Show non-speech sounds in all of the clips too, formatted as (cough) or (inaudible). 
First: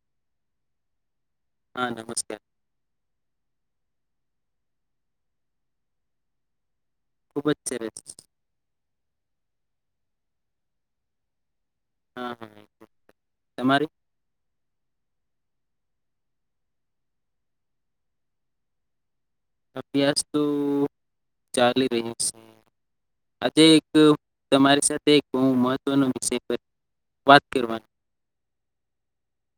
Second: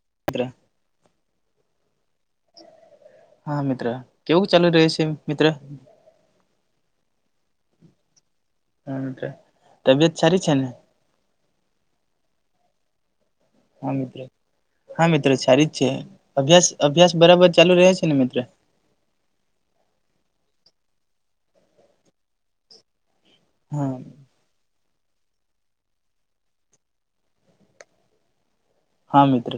(unintelligible) હા નમસ્કાર હા મિત્ર કેવું ચાલુ રહે છે મિત્ર ખુબ જ સરસ હા તબિયત સારી છે ને હા હા. તમારી હા મિત્ર હા મિત્ર છારી છે અભ્યાસ અભ્યાસ બરાબર ચાલુ રહે છે ને મિત્ર અભ્યાસ તો ચાલી રહ્યું છે આજે એક હા તમારી સાથે તેહું મહત્વનો વિષય વાત કરવાની હા મિત્ર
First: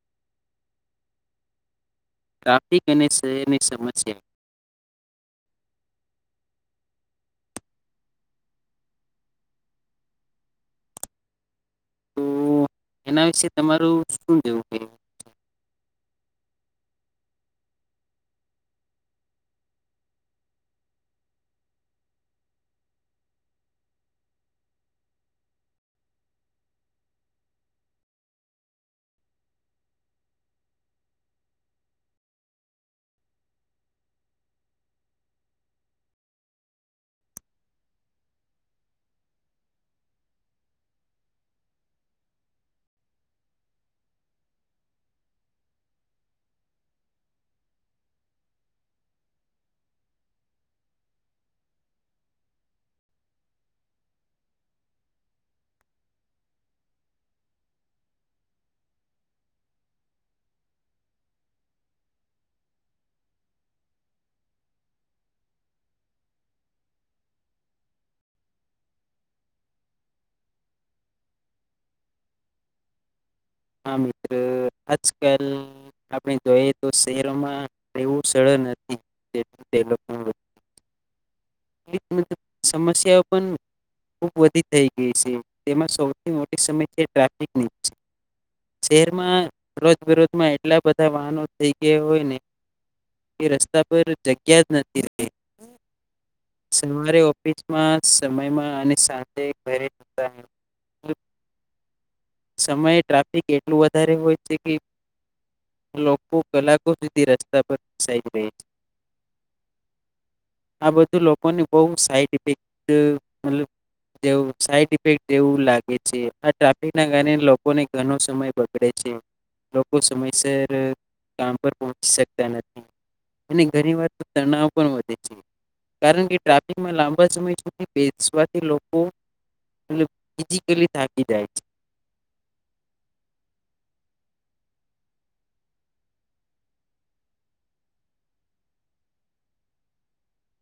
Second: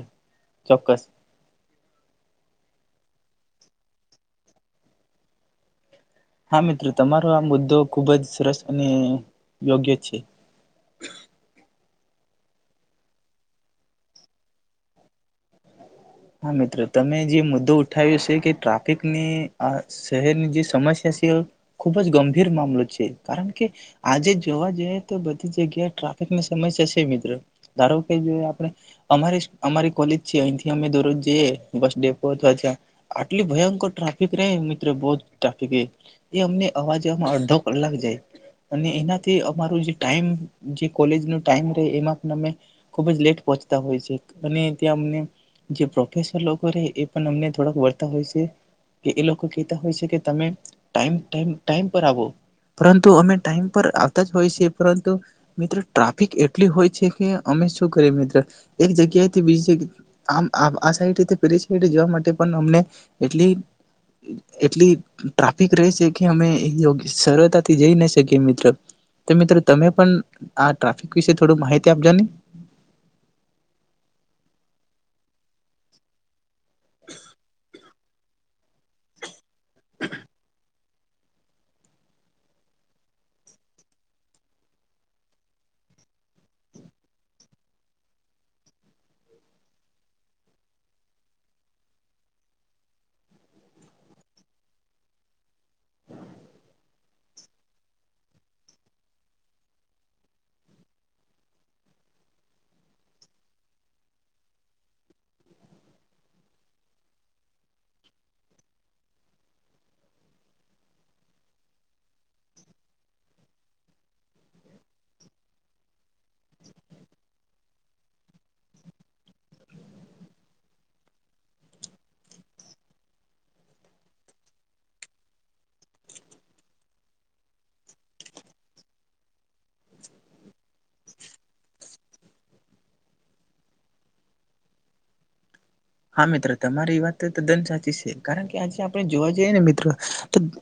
ચોક્કસ ટ્રાફિક અને શહેરની સમસ્યા હા મિત્રો તમારો આ મુદ્દો ખુબ જ સરસ અને યોગ્ય છે તો એના વિશે તમારું શું જેવું કે હા મિત્ર તમે જે મુદ્દો ઉઠાવ્યો છે કે ટ્રાફિકની આ શહેરની જે સમસ્યા છે ખુબ જ ગંભીર મામલો છે કારણ કે આજે જોવા જઈએ તો બધી જગ્યાએ ટ્રાફિકની સમસ્યા છે મિત્રો ધારો કે જે આપણે અમારી અમારી કોલેજ છે અહીંથી અમે દો જઈએ બસ ડેપો (unintelligible) આટલી ભયંકર ટ્રાફિક રેય મિત્ર બો જ ટ્રાફિક એ અમને અવાજવામાં અડધો કલાક જાય અને એનાથી અમાર જે ટાઈમ જે કોલેજ નો ટાઈમ એમાં પણ અમે ખુબ જ લેટ પહોચતા હોય છે અને ત્યાં અને જે પ્રોફેસર એ લોકો પણ અમને થોડાક વળતા હોય છે કે એ લોકો કતા હોય છે કે તમે ટાઈમ ટાઈમ પર આવો પરંતુ અ ટાઈમ પર આવતા જ હોય છે પરંતુ મ્રો ટ્રાફિક એટલી હોય છે કે અમે શું કરી મિત્ર એક જગ્યાથી બી આમ આ સાઈડ પેલી સાઈ જવા માટે પણ અમને એટલી એટલી ટ્રાફિક રહે છે કે (unintelligible) સરળતાથી જઈ ન શકીએ મિત્ર તો મિત્ર તમે પણ આ ટ્રાફિક વિશે થોડ માહિતી આપજો ને હા મિત્ર આજ કલ આપણી જોઈએ તો શહેરોમાં રેહવું સરળ નથી તે લોકો (inaudible) સમસ્યાઓ પણ ખૂબ વધી થઈ ગઈ છે તેમાં સૌથી મોટી સમસ્યા ટ્રાફિકની શહેરમાં રોજ બરોજમાં‌ એટલા બધા વાહનો થઈ ગયા હોયને કે રસ્તા પર જગ્યા જ નથી સવારે ઓફિસમાં સમયમાં અને સાંજે ઘરે સમયે ટ્રાફિક એટલું વધારે હોય છે કે લોકો કલાકો સુધી રસ્તા પર ફસાઈ રહે છે આ બધું લોકો ની બો સાઈડ ઇફેક્ટ મતબ સાઈડ ઇફેક્ટ જેવું લાગે છે આ ટ્રાફિક ના કારણે લોકોને ઘનો સમય બગડે છે લોકો સમયસર કામ પર પહોંચી શકતા નથી અને ઘણી વાર તણાવ પણ વધે છે કારણ કે ટ્રાફિકમાં લાંબા સમય સુધી બેસવાથી લોકો (inaudible) થાકી જાય છે હા તમારી વાત તદ્દન સાચી છે કારણ કે આજે આપણે જોવા જઈએ ને મિત્ર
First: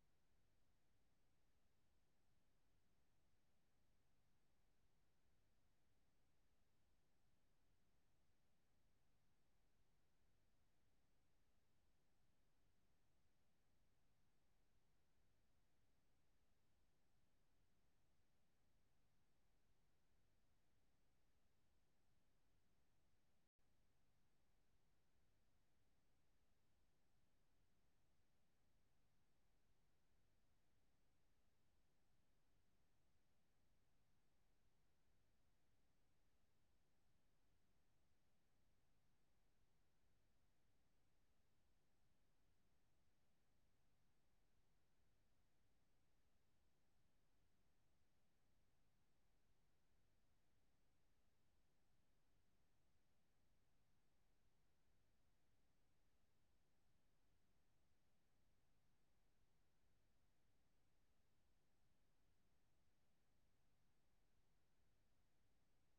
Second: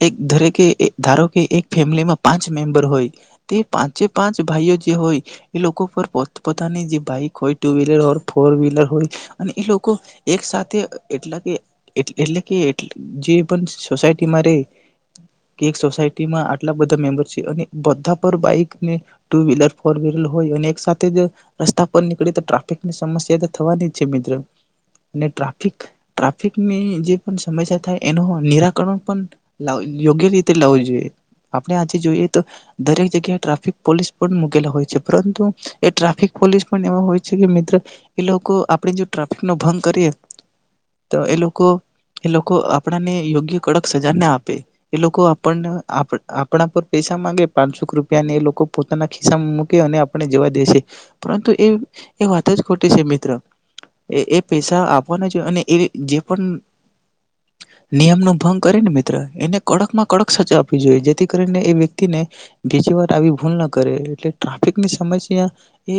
એક ધરેકે ધારો કે એક ફેમિલીમાં પાંચ મેમ્બર હોય તે પાંચે પાંચ ભાઈઓ જે હોય એ લોકો પર પોત પોતાની જે બાઈક હોય ટુ વ્હીલર હો ફોર વ્હીલર હોય અને એ લોકો એક સાથે એટલા કે એટલે કે જે પણ સોસાયટીમાં રેય કે એક સોસાયટીમાં આટલા બધા મેમ્બર છે અને બધા પર બાઈકને ટુ વ્હીલર ફોર વ્લર હોય અને એક સાથે રસ્તા પર નીકળે તો ટ્રાફિકની સમસ્યા તો થવાની જ છે મિત્ર ને ટ્રાફિક ટ્રાફિકની જે પણ સમસ્યા થાય એનું નિરાકરણ પણ યોગ્ય રીતે લાવવું જોઈએ આપણે આજે જોઈએ તો દરેક જગ્યાએ ટ્રાફિક પોલીસ પણ મૂકેલા હોય છે પરંતુ એ ટ્રાફિક પોલીસ પણ એ હોય છે કે મિત્ર એ લોકો આપણે જો ટ્રાફ ભંગ કરીએ તો એ લોકો એ લોકો આપણાને યોગ્ય કડક સજા ના આપે એ લોકો આપણને આપણા પર પૈસા માંગે પાંનસોક રૂપિયા ને એ લોકો પોતાના ખિસ્સામાં મૂકે અને આપણે જવા દેશે પરંતુ એ એ વાત જ ખોટે છે મિત્ર એ પૈસા આપવાના જોઈ અને એ જે પણ નિયમ નો ભંગ કરેને મિત્ર એને કડક માં કડક સજજ આપવી જોઈએ જેથી કરીને એ વ્યક્તિને બીજી વાર આવી ભૂલ ના કરે એટલે ટ્રાફિકની સમસ્યા એ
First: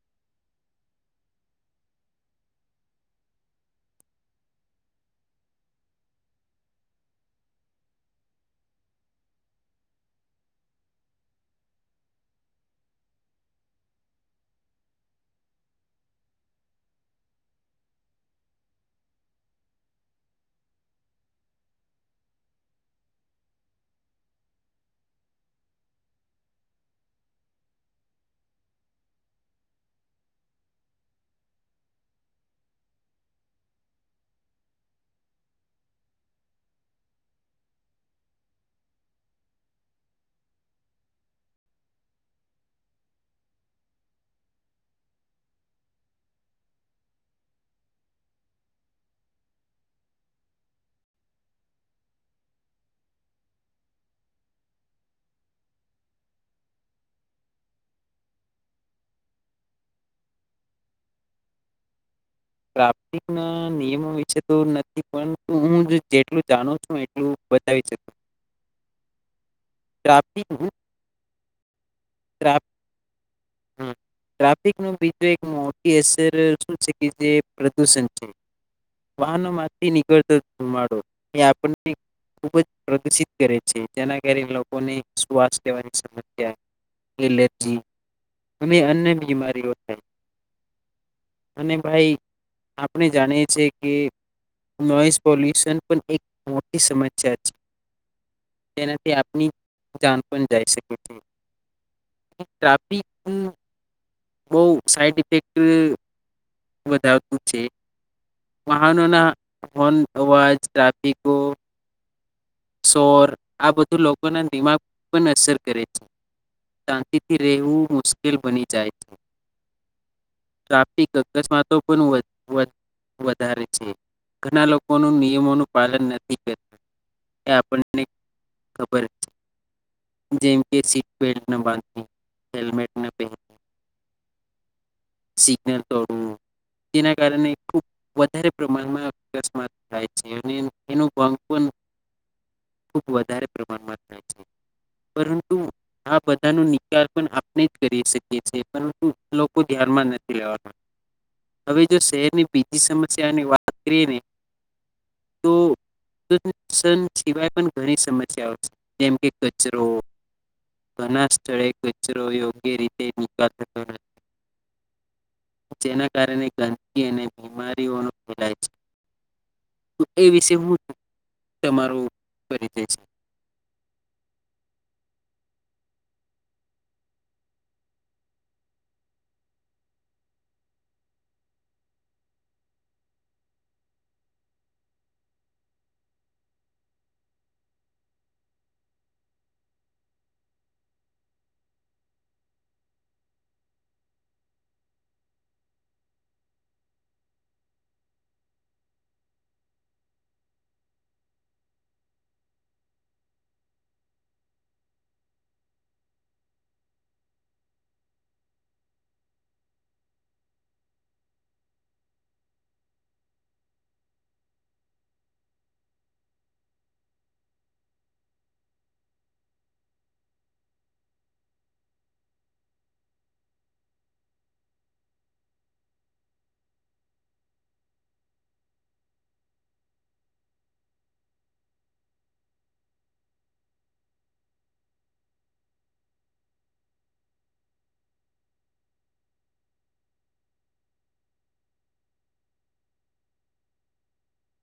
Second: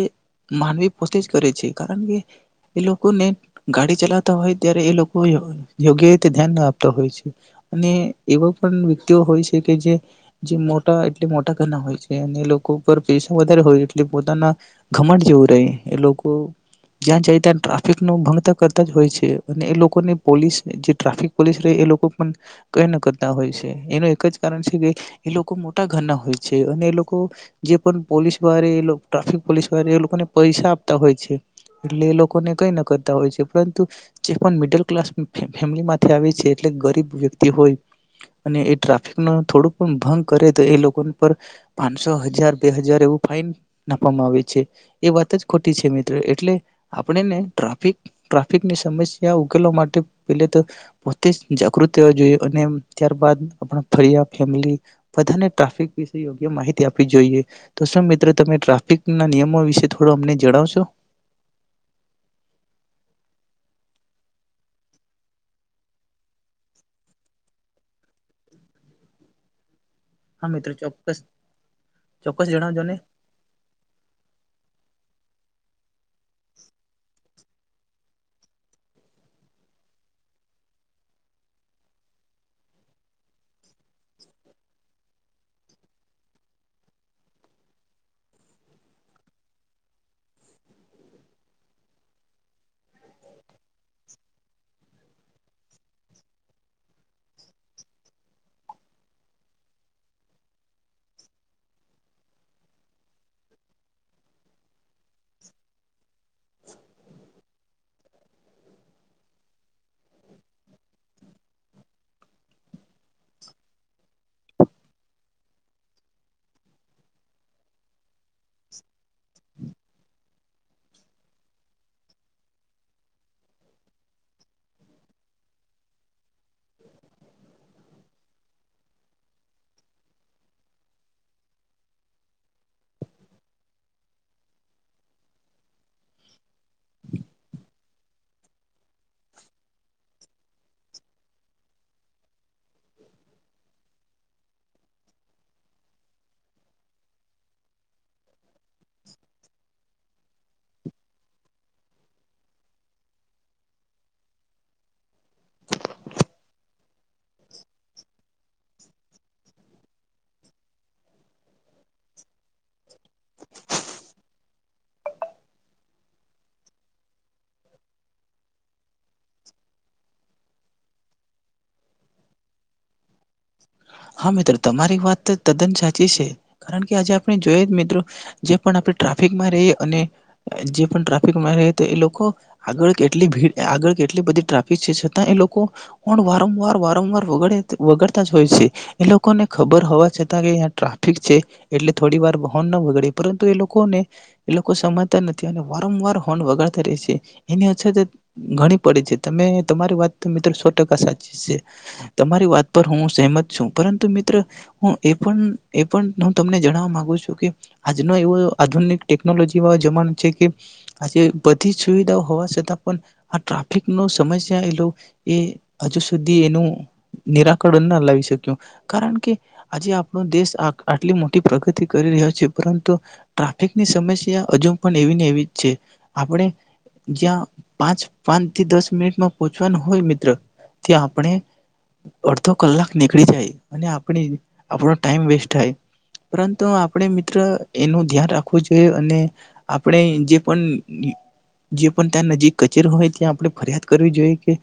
માનવી પોતે જ કરે છે કારણ કે એ લોકો ને ગાડી ચલાવતા હોય ત્યારે એ લોકો યોગ્ય રીતે ધ્યાન ના આપતા હોય છે અને એવા પણ વ્યક્તિઓ હોય છે કે જે મોટા એટલે મોટા ઘના હોય છે અને એ લોકો પર પૈસા વધારે હોય એટલે પોતાના ઘમટ જેવું રહે એ લોકો જ્યાં જાય ત્યાં ટ્રાફિક નો ભંગતા કરતા જ હોય છે અને એ લોકોને પોલીસ જે ટ્રાફિક પોલીસ રહે એ લોકો પણ કઈ ન કરતા હોય છે એનું એક જ કારણ છે કે એ લોકો મોટા ઘરના હોય છે અને એ લોકો જે પણ પોલીસ (unintelligible) ટ્રાફિક પોલીસ (unintelligible) એ લોકોને પૈસા આપતા હોય છે એટલે એ લોકો લોકોને કેઈના કરતા હોય પરુ જે મિડલ ક્લાસ ફેમિલી આવે છે એટલે ગરીબ વ્યક્તિ હોય અને એ ટ્રાફિક નો થોડ ભંગ કરે તો એ લોકો પર પાંનસો હજાર બે હજાર એવું ફાઈન નાખવામાં આવે છે એ વાત જ ખોટી છે મિત્ર એટલે આપણેને ટ્રાફિક ટ્રાફિકની સમસ્યા ઉકેલવા માટે પેલે તો પોતે જાગૃત થવા જોઈએ અને ત્યારબદ આપ (unintelligible) બાધાને ટ્રાફિક વિશે યોગ્ય માહિતી આપવી જોઈએ તો શું મિત્ર તમે ટ્રાફિક ના નિયમો વિશે થોડો અમને જણાવશો ટ્રાફિક ના નિયમો વિશે તો નથી પરંતુ હું જેટલું જાણું છું એટલું બતાવી શક હા મિત્રો ચોક્કસ ચોક્કસ જણાજને ટ્રાફિક ન બીજું એક મોટી હ શનશે કે જે (unintelligible) પ્રદૂષણ છે વાહનોમાંથી નીકળતો. ઘુમાડો એ આપણને ખૂબ જ પ્રદુષિત કરે છે જેના કારણે લોકોને શ્વાસ લેવાની સમસ્યા એલર્જી અન્ય બીમારીઓ થાય અને ભાઈ આપણે જાણીએ કે નોઈસ પોલ્યુશન પણ એક મોટી સમસ્યા છે તેનાથી આપની જાન પણ જાય શકે છે. બહ સાઈડ ઇફેક્ટ વધારતું છે વાહનોના હોન અવાજ ટ્રાફિકો સોર આ બધું લોકોના દિમાગ પણ અસર કરે છે શાંતિથી રહેવું મુશ્કેલ બની જાય છે પ્રાપતિક અકસ્માતો પણ વધારે છે ઘણા લોકોનું નિયમોનું પાલન નથી કરતું આપણને ખબર છે જેમ કે સીટ બેલ્ટ બાંધ હેમેટ પ સિગ્નલ તોડવું તેના કારણે ખુબ વધારે પ્રમાણમાં અકસ્માત થાય છે અને એનો ભંગ પણ ખુબ વધારે પ્રમાણમાં (inaudible) પરંતુ આ બધા નું નિકાલ પણ આપણે કરી શકીએ પરંતુ લોકો એમાં નથી લેવાતા. હવે જો શહેરની બીજી સમસ્યાની વાત કરી રે (inaudible) સન સિવાય પણ ઘણી સમસ્યાઓ છે. જેમ કે કચરો. ઘણા સ્થળે કચરો યોગ્ય રીતે નિકાલ થયો નથી. જેના કારણે ગંદકી અને બીમારી ઓનો ફેલાય છે. (inaudible) તો એ વિશે હું (inaudible) તમારો પરિચય છે? હા મિત્રો તમારી વાત તો તદ્દન સાચી છે. કારણ કે આજે આપણે જોઈએ મિત્રો જે પણ આપણે ટ્રાફિકમાં રહીએ અને જે પણ ટ્રાફિકમાં રએ તો એ લોકો આગળ કેટલી ભીડ આગળ કેટલી બધી ટ્રાફિક છે છતાં એ લોકો હોર્ન વારંવાર વારંવાર વગાડે તે વગાડ તાજ હોએ છે. એ લોકોને ખબર હોવા છતાં કે ટ્રાફિક છે એટલે થોડી વાર હોર્ન ના વગડે પરંતુ એ લોકોને એ લોકો સમાતા નથી અને વારંવાર હોર્ન વગાડતા રહે છે. એની અછત ઘણી પડે છે ત તમારી વાત મિત્ર સો ટકા સાચી છે. તમારી વાત પર હું સહેમત છું. પરંતુ મિત્ર હું એ પણ એ પણ હું તમને જણવા માગુ છું કે આજનો એવો આધુનિક ટેકનોલોજી વાડો જમાનો છે કે આજે બધી સુવિધાઓ હોવા છતાં પણ આ ટ્રાફિક નો સમસ્યા એલો એ હજુ સુધી એનું નીરા કળણ ના લાવી શક્યું. કારણ કે આજે આપણો દેશ આ આટલી મોટી પ્રગતિ કરી રયા છે પરંતુ ટ્રાફિકની સમસ્યા હજુ પણ એવી ને એવી જ છે. આપણે જ્યાં પાંચ પાન થી દસ મિનિટમાં પહોંચવાનું હોય મિત્ર ત્યાં આપણે અડધો કલાક નીકળી જાય અને આપણે આપણો ટાઈમ વેસ્ટ થાય પરંતુ આપણે મિત્ર એનું ધ્યાન રાખવું જોઈએ અને આપણે જે પણ જે પણ ત્યાં નજીક કચેરી હોય ત્યાં આપણે ફરિયાદ કરવી જોઈએ કે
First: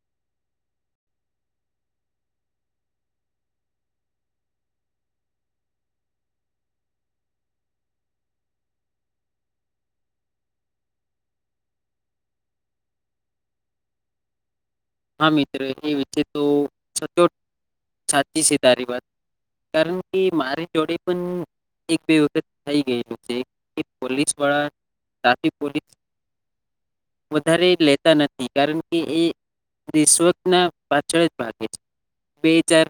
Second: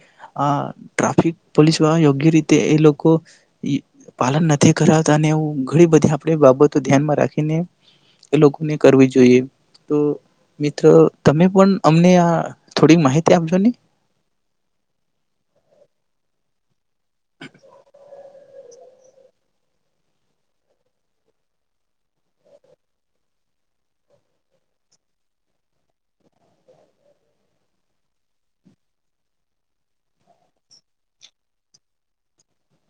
આહ ટ્રાફિક પોલીસ વાળ યોગ્ય રીત તે એ લોકો ઈ પાલન નથી કરાતા અને એવું ઘણી બધી આપણે બાબતો ધ્યાનમાં રાખીને એ લોકોને કરવી જોઈએ. તો મિત્રો તમે પણ અમને આ થોડીક માહિતી આપજો ને. હા મિત્ર એ વિશે તો છતો છાતી સે તૈયરી વાત. કારણ કે મારી જોડે પણ એક બે વખત થઈ ગયેલું છે કે પોલીસ વાળા ટ્રાફિક પોલીસ વધારે લેતા નથી કારણ કે એ રશ્વત ના પાછળ જ ભાગે છે. બે ચાર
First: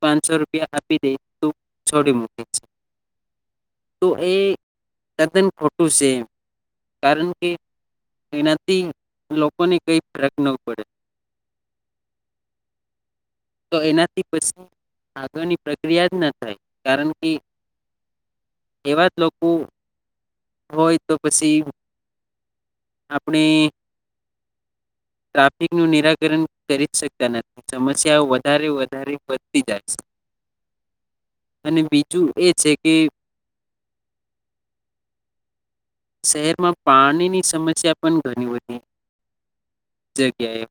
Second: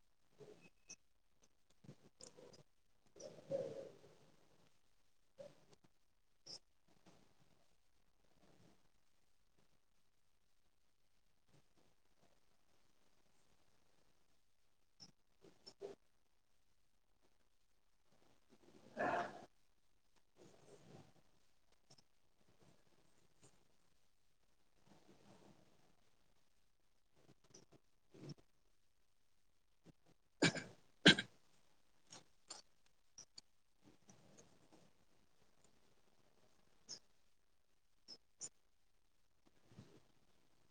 પાંચસો રૂપિયા આપી દે તો છોડી મૂકે છે. તો એ તદ્ન ખોટું છે કારણ કે એનાથી લોકોને કઈ ફરક ન પડે. તો એનાથી પછી આગળની પ્રક્રિયા જ ના થાય કારણ કે એવા જ લોકો હોય તો પછી આપણે ટ્રાફિકનું નિરાકરણ કરી જ શકતા નથી સમસ્યાઓ વધારે વધારે વધતી જાય છે અને બીજું એ છે કે શહેરમાં પાણીની સમસ્યા પણ ઘણી બધી જગ્યાએ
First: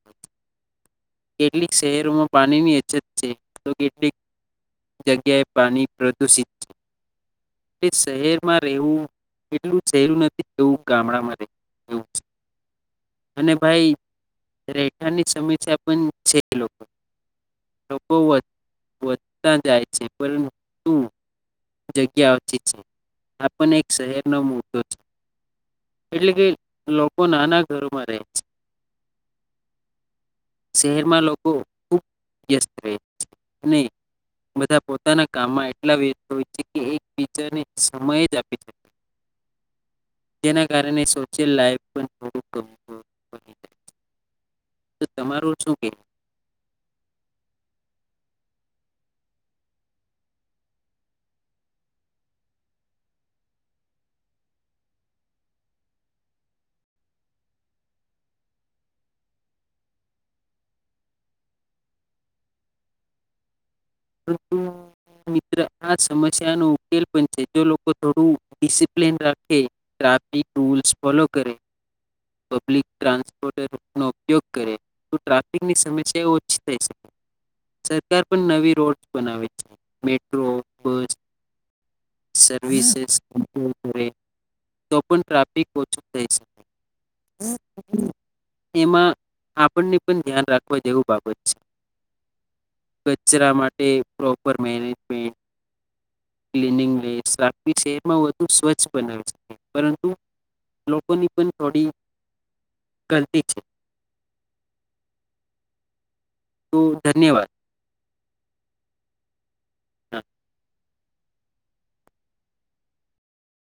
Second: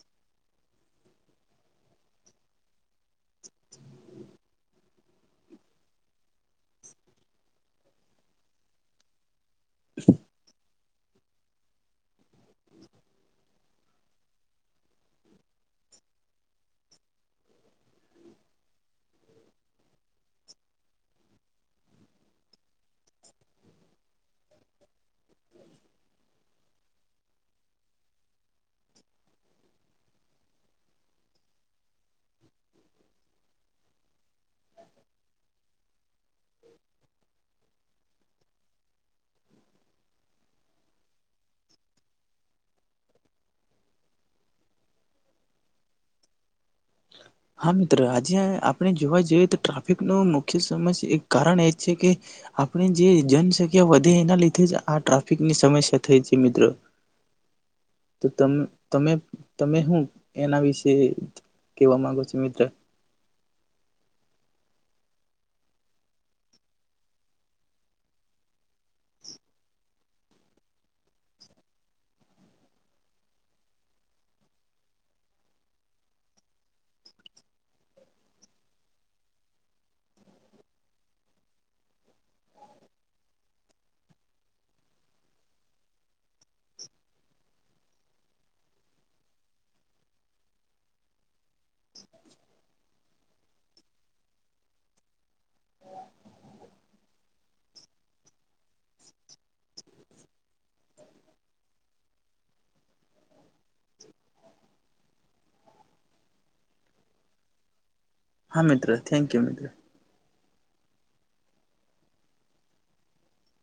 કેટલીક શહેરોમાં પાણીની અછત છે તો કેટલીક જગ્યાએ પાણી પ્રદુષિત છે. એ શહેરમાં રહેવું એટલું સહેલું નથી (inaudible) ગામડામાં (inaudible) અને ભાઈ રહેઠાની સમસ્યા પણ છે લોકો લોકો વ વ ત્યાં જાય છે પરંતું જગ્યા ઓછી છે. આપણને એક શહેરનો મુદદો છે. એટલે કે લોકો નાના ઘરોમાં રહે છે. શહેરમાં લોકો ખુબ વ્યસ્ત રહે છે અને બધા પોતાના કામમાં એટલા વ્યસ્ત હોય છે કે એક બીજા ને સમય જ આપી (inaudible) જેના કારણે સોશિયલ લાઇફ થોડુ (inaudible) તો તમારું શું કહેવું? હા મિત્રો આજે આપણે જોવા જઈએ તો ટ્રાફિકનું મુખ્ય સમસ્યા એક કારણ એ જ છે કે આપણે જે જનસંખ્યા વધે એના લીધે જ આ ટ્રાફિકની સમસ્યા થઈ છે મિત્રો. તો તમ તમે તમે હું એના વિશે કેવા માંગો છો મિત્ર. (inaudible) મિત્ર આ સમસ્યા નું ઉકેલ પણ છે જો લોકો થોડું ડિસિપ્લિન રાખે ટ્રાફિક રુલ્સ ફોલો કરે, પબ્લિક ટ્રાસપોર્ગ નો ઉપયોગ કરે તો ટ્રાફિક ની સમસ્યા ઓછી થઈ શકે. સરકાર પણ નવી રોડ બનાવે છે. મેટ્રો, બસ સર્વિસીસ ઉપયોગ કરે તો પણ ટ્રાફિક ઓછું થઈ શકે. (inaudible) એમાં આપણને પણ ધ્યાન રાખવા જેવ બાબત છે. કચરા માટે પ્રોપર મેનેજમેન્ટ, ક્લીનિન (inaudible) શહેરમાં વધુ સ્વચ્છ બનાવે છે પરંતુ લોકોની પણ થોડી ગલતી છે. તો ધન્યવાદ. હા મિત્ર થેન્ક યુ મિત્ર.